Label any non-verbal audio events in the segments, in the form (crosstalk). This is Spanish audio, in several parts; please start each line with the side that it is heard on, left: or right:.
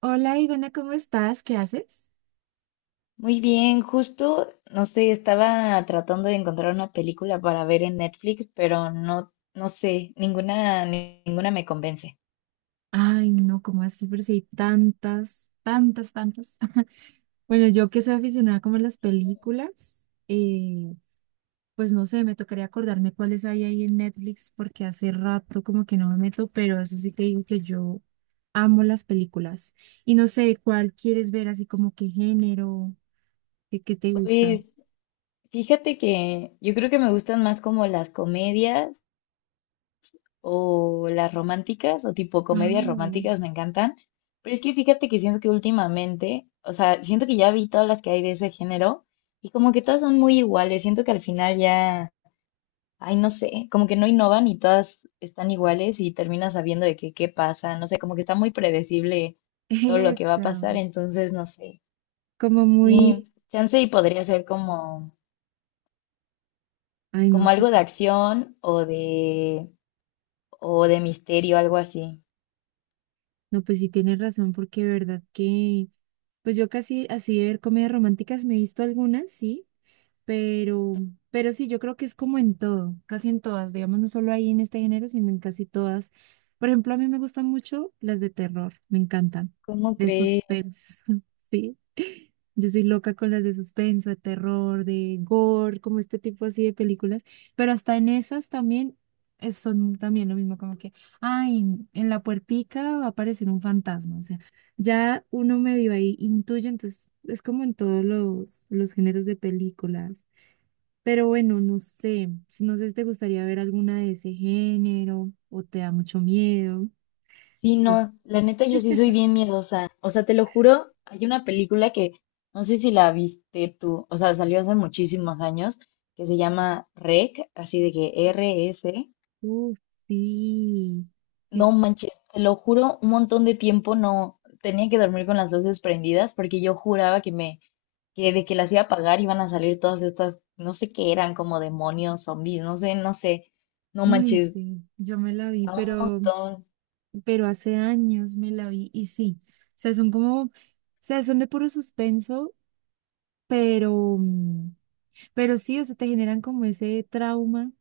right: Hola Ivana, ¿cómo estás? ¿Qué haces?
left: Muy bien, justo, no sé, estaba tratando de encontrar una película para ver en Netflix, pero no, no sé, ninguna, ninguna me convence.
right: Ay, no, ¿cómo así? Pero si hay tantas, tantas, tantas. (laughs) Bueno, yo que soy aficionada como a las películas, pues no sé, me tocaría acordarme cuáles hay ahí en Netflix porque hace rato como que no me meto, pero eso sí te digo que yo amo las películas. Y no sé, ¿cuál quieres ver así como qué género, qué te gusta?
left: Pues fíjate que yo creo que me gustan más como las comedias o las románticas o tipo comedias
right: Ah,
left: románticas me encantan, pero es que fíjate que siento que últimamente, o sea, siento que ya vi todas las que hay de ese género y como que todas son muy iguales, siento que al final ya. Ay, no sé, como que no innovan y todas están iguales y terminas sabiendo de que qué pasa, no sé, como que está muy predecible todo
right: (laughs)
left: lo que va a
right: eso,
left: pasar, entonces no sé.
right: como
left: Sí,
right: muy,
left: chance y podría ser como,
right: ay, no
left: como
right: sé.
left: algo de acción o de misterio, algo así.
right: No, pues sí tienes razón, porque de verdad que pues yo casi así de ver comedias románticas me he visto algunas, sí, pero, pero sí, yo creo que es como en todo, casi en todas, digamos, no solo ahí en este género, sino en casi todas. Por ejemplo, a mí me gustan mucho las de terror, me encantan,
left: ¿Cómo
right: de
left: crees?
right: suspense, (laughs) sí. Yo soy loca con las de suspenso, de terror, de gore, como este tipo así de películas, pero hasta en esas también son también lo mismo, como que, ay, en la puertica va a aparecer un fantasma, o sea ya uno medio ahí intuye, entonces es como en todos los géneros de películas. Pero bueno, no sé, no sé si te gustaría ver alguna de ese género o te da mucho miedo.
left: Sí, no,
right: No sé.
left: la neta yo sí soy bien miedosa. O sea, te lo juro, hay una película que no sé si la viste tú, o sea, salió hace muchísimos años, que se llama REC, así de que R-S.
right: Uf, sí, sí,
left: No
right: sí.
left: manches, te lo juro, un montón de tiempo no tenía que dormir con las luces prendidas porque yo juraba que me, que de que las iba a apagar iban a salir todas estas, no sé qué eran, como demonios, zombies, no sé, no sé. No
right: Ay,
left: manches,
right: sí, yo me la vi,
left: a un montón.
right: pero hace años me la vi y sí, o sea, son como, o sea, son de puro suspenso, pero... pero sí, o sea, te generan como ese trauma.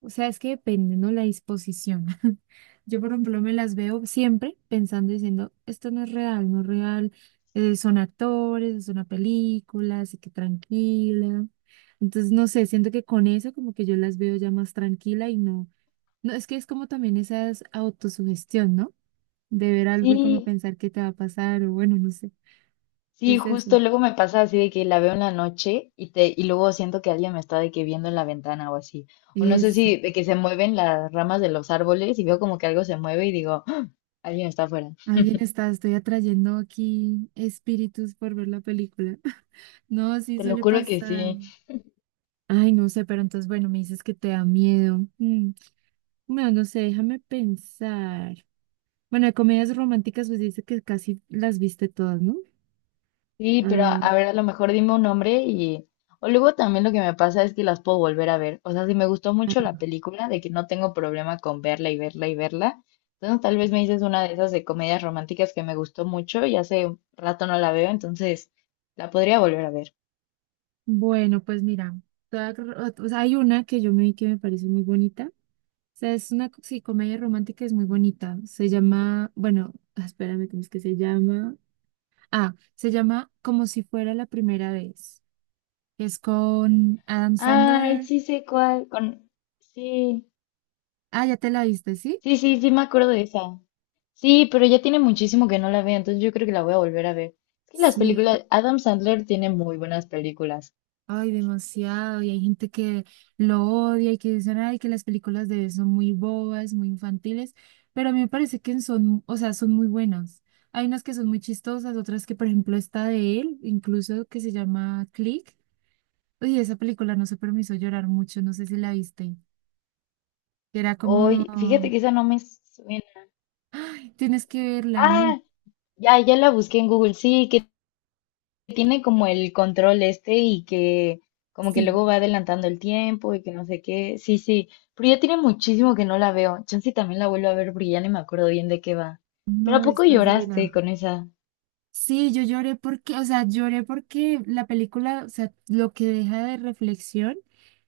right: O sea, es que depende, ¿no? La disposición. (laughs) Yo, por ejemplo, me las veo siempre pensando, diciendo, esto no es real, no es real. Son actores, es una película, así que tranquila. Entonces, no sé, siento que con eso como que yo las veo ya más tranquila y no. No, es que es como también esa es autosugestión, ¿no? De ver algo y como
left: Sí,
right: pensar qué te va a pasar o bueno, no sé.
left: sí,
right: Es eso.
left: justo luego me pasa así de que la veo en la noche y te, y luego siento que alguien me está de que viendo en la ventana o así. O no sé
right: Eso.
left: si de que se mueven las ramas de los árboles y veo como que algo se mueve y digo, "Ah, alguien está afuera.
right: Alguien está, estoy atrayendo aquí espíritus por ver la película. (laughs) No, sí
left: Te lo
right: suele
left: juro que
right: pasar.
left: sí.
right: Ay, no sé, pero entonces, bueno, me dices que te da miedo. Mm, bueno, no sé, déjame pensar. Bueno, de comedias románticas, pues dice que casi las viste todas, ¿no?
left: Sí, pero
right: Ah,
left: a ver, a lo mejor dime un nombre y... O luego también lo que me pasa es que las puedo volver a ver. O sea, si me gustó
right: ah,
left: mucho la película, de que no tengo problema con verla y verla y verla. Entonces tal vez me dices una de esas de comedias románticas que me gustó mucho y hace un rato no la veo, entonces la podría volver a ver.
right: bueno, pues mira, toda- o sea, hay una que yo me vi que me parece muy bonita. O sea, es una sí, comedia romántica, es muy bonita. Se llama, bueno, ah, espérame, ¿cómo es que se llama? Ah, se llama Como si fuera la primera vez. Es con Adam
left: Ay,
right: Sandler.
left: sí sé cuál. Con... Sí,
right: Ah, ya te la viste, ¿sí?
left: sí me acuerdo de esa. Sí, pero ya tiene muchísimo que no la veo, entonces yo creo que la voy a volver a ver. Es que las
right: Sí.
left: películas, Adam Sandler tiene muy buenas películas.
right: Ay, demasiado. Y hay gente que lo odia y que dicen, ay, que las películas de él son muy bobas, muy infantiles. Pero a mí me parece que son, o sea, son muy buenas. Hay unas que son muy chistosas, otras que, por ejemplo, esta de él, incluso que se llama Click. Oye, esa película no se permiso llorar mucho, no sé si la viste. Era como,
left: Hoy, fíjate que esa no me suena.
right: ay, tienes que verla. No.
left: Ah, ya la busqué en Google. Sí, que tiene como el control este y que como que
right: Sí,
left: luego va adelantando el tiempo y que no sé qué. Sí, sí. Pero ya tiene muchísimo que no la veo. Chance y también la vuelvo a ver, pero ya ni me acuerdo bien de qué va. ¿Pero a
right: no,
left: poco
right: estás
left: lloraste
right: divina.
left: con esa?
right: Sí, yo lloré porque, o sea, lloré porque la película, o sea, lo que deja de reflexión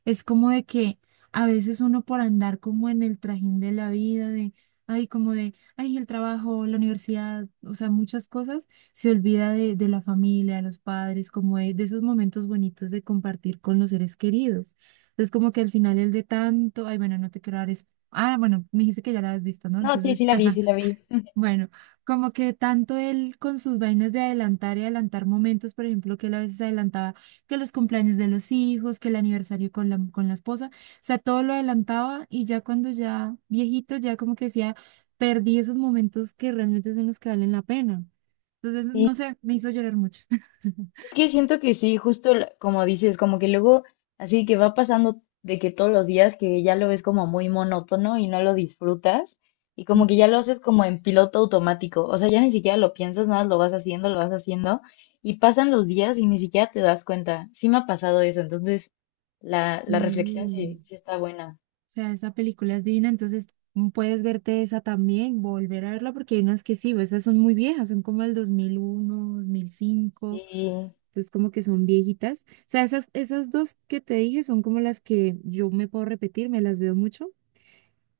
right: es como de que a veces uno por andar como en el trajín de la vida, de, ay, como de, ay, el trabajo, la universidad, o sea, muchas cosas, se olvida de la familia, de los padres, como de esos momentos bonitos de compartir con los seres queridos. Entonces, como que al final el de tanto, ay, bueno, no te quiero dar... ah, bueno, me dijiste que ya la has visto, ¿no?
left: No, sí, sí
right: Entonces...
left: la vi, sí
right: (laughs)
left: la vi. (laughs)
right: Bueno, como que tanto él con sus vainas de adelantar y adelantar momentos, por ejemplo, que él a veces adelantaba que los cumpleaños de los hijos, que el aniversario con con la esposa, o sea, todo lo adelantaba y ya cuando ya viejito, ya como que decía, perdí esos momentos que realmente son los que valen la pena. Entonces,
left: Sí,
right: no sé, me hizo llorar mucho. (laughs)
left: es que siento que sí, justo como dices, como que luego así que va pasando de que todos los días que ya lo ves como muy monótono y no lo disfrutas y como que ya lo
right: Yes.
left: haces como en piloto automático, o sea, ya ni siquiera lo piensas, nada, lo vas haciendo y pasan los días y ni siquiera te das cuenta. Sí me ha pasado eso, entonces la reflexión
right: Sí.
left: sí, sí está buena.
right: Sea, esa película es divina, entonces mm, puedes verte esa también, volver a verla, porque hay unas que sí, esas son muy viejas, son como el 2001 2005,
left: Sí,
right: entonces como que son viejitas. O sea, esas, esas dos que te dije son como las que yo me puedo repetir, me las veo mucho.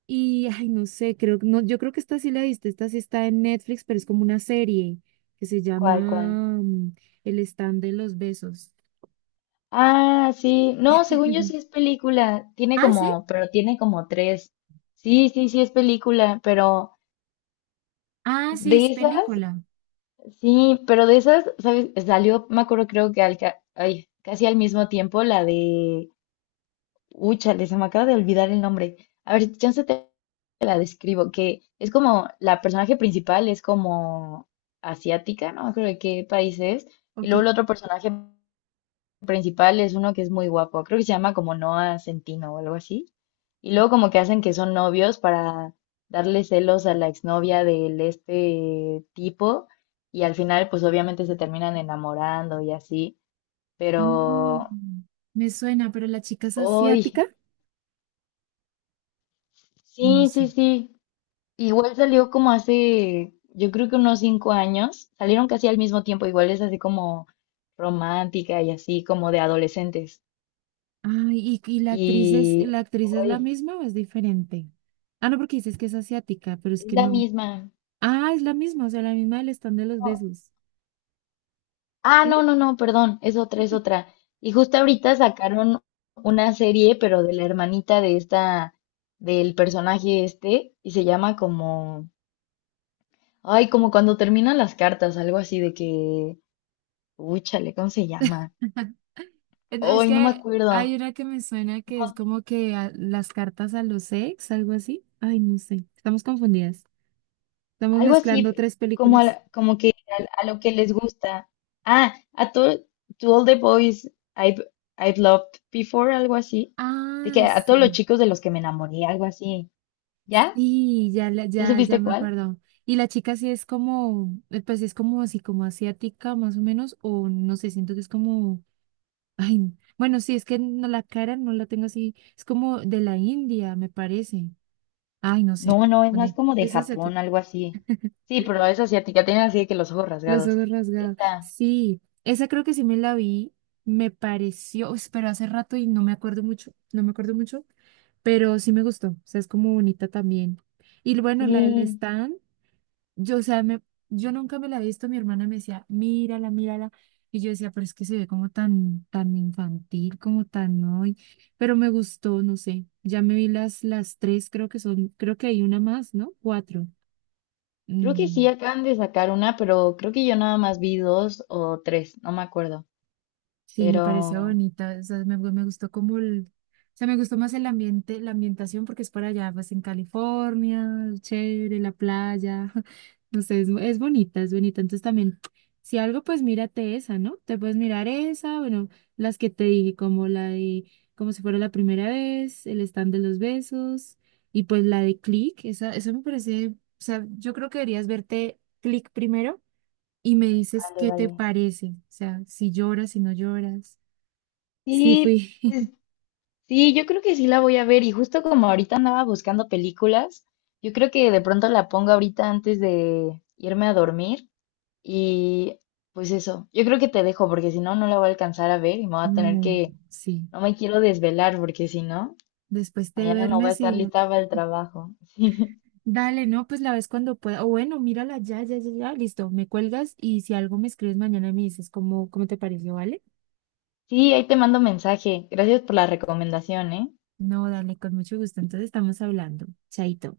right: Y, ay, no sé, creo, que no, yo creo que esta sí la viste, esta sí está en Netflix, pero es como una serie que se
left: ¿cuál, cuál?
right: llama mm, El stand de los besos.
left: Ah, sí, no, según yo sí es
right: (laughs)
left: película, tiene
right: Ah, sí,
left: como, pero tiene como tres. Sí, sí, sí es película, pero...
right: ah, sí,
left: De
right: es
left: esas,
right: película.
left: sí, pero de esas, ¿sabes? Salió, me acuerdo, creo que al, ay, casi al mismo tiempo la de. Úchale, se me acaba de olvidar el nombre. A ver, si chance te la describo, que es como la personaje principal es como asiática, no me acuerdo de qué país es, y
right: Ok.
left: luego el otro personaje principal es uno que es muy guapo, creo que se llama como Noah Centino o algo así. Y luego como que hacen que son novios para darle celos a la exnovia del este tipo y al final pues obviamente se terminan enamorando y así, pero
right: Mm, me suena, pero la chica es
left: hoy
right: asiática. No
left: sí,
right: sé.
left: sí, sí. Igual salió como hace, yo creo que unos 5 años, salieron casi al mismo tiempo, igual es así como romántica y así como de adolescentes.
right: Ay, ¿y la actriz es, la
left: Y
right: actriz es la
left: hoy
right: misma o es diferente? Ah, no, porque dices que es asiática, pero es
left: es
right: que
left: la
right: no.
left: misma.
right: Ah, es la misma, o sea, la misma del stand de los
left: No,
right: besos.
left: ah,
right: ¿Sí?
left: no, perdón, es otra, es otra. Y justo ahorita sacaron una serie, pero de la hermanita de esta, del personaje este, y se llama como, ay, como cuando terminan las cartas, algo así de que, uy, chale, ¿cómo se llama?
right: (laughs) Es es
left: Ay, no me
right: que hay
left: acuerdo.
right: una que me suena que es
left: No,
right: como que las cartas a los ex, algo así. Ay, no sé. Estamos confundidas. Estamos
left: algo
right: mezclando
left: así,
right: tres
left: como,
right: películas.
left: como que a lo que les gusta. Ah, a to, to all the boys I've, I've loved before, algo así. De que
right: Ay,
left: a todos los
right: sí.
left: chicos de los que me enamoré, algo así. ¿Ya?
right: Y ya,
left: ¿Ya
right: ya, ya
left: supiste
right: me
left: cuál?
right: acuerdo. Y la chica sí es como, pues es como así, como asiática más o menos, o no sé, siento que es como, ay, bueno, sí, es que no, la cara no la tengo así, es como de la India, me parece. Ay, no sé,
left: No, no, es más
right: dónde
left: como de
right: es
left: Japón,
right: asiática,
left: algo así. Sí, pero es asiática, tienen así de que los ojos
right: los
left: rasgados.
right: ojos rasgados.
left: Esta,
right: Sí, esa creo que sí me la vi, me pareció, uy, pero hace rato y no me acuerdo mucho, no me acuerdo mucho, pero sí me gustó, o sea, es como bonita también. Y bueno, la del
left: sí,
right: stand. Yo, o sea, me, yo nunca me la he visto, mi hermana me decía, mírala, mírala. Y yo decía, pero es que se ve como tan, tan infantil, como tan hoy. Pero me gustó, no sé. Ya me vi las, las 3, creo que son, creo que hay una más, ¿no? Cuatro.
left: creo que sí
right: Mm.
left: acaban de sacar una, pero creo que yo nada más vi dos o tres, no me acuerdo.
right: Sí, me pareció
left: Pero
right: bonita, o sea, me, me gustó como el, o sea, me gustó más el ambiente, la ambientación porque es para allá, pues en California, chévere, la playa, (laughs) no sé, es bonita, entonces también, si algo, pues mírate esa, ¿no? Te puedes mirar esa, bueno, las que te dije, como la de, como si fuera la primera vez, el stand de los besos, y pues la de Click, esa, eso me parece, o sea, yo creo que deberías verte Click primero y me dices
left: vale,
right: qué te
left: vale.
right: parece, o sea, si lloras, si no lloras, si
left: Sí,
right: fui,
left: pues sí, yo creo que sí la voy a ver. Y justo como ahorita andaba buscando películas, yo creo que de pronto la pongo ahorita antes de irme a dormir. Y pues eso, yo creo que te dejo porque si no, no la voy a alcanzar a ver y me voy a
right: (laughs)
left: tener
right: no,
left: que.
right: sí,
left: No me quiero desvelar porque si no,
right: después te
left: mañana no voy a
right: duermes
left: estar
right: y ya,
left: lista para el trabajo. (laughs)
right: dale, no, pues la ves cuando pueda, o bueno, mírala ya, ya, ya, ya, listo, me cuelgas y si algo me escribes mañana y me dices cómo, cómo te pareció, ¿vale?
left: Sí, ahí te mando mensaje. Gracias por la recomendación, ¿eh?
right: No, dale, con mucho gusto, entonces estamos hablando, chaito.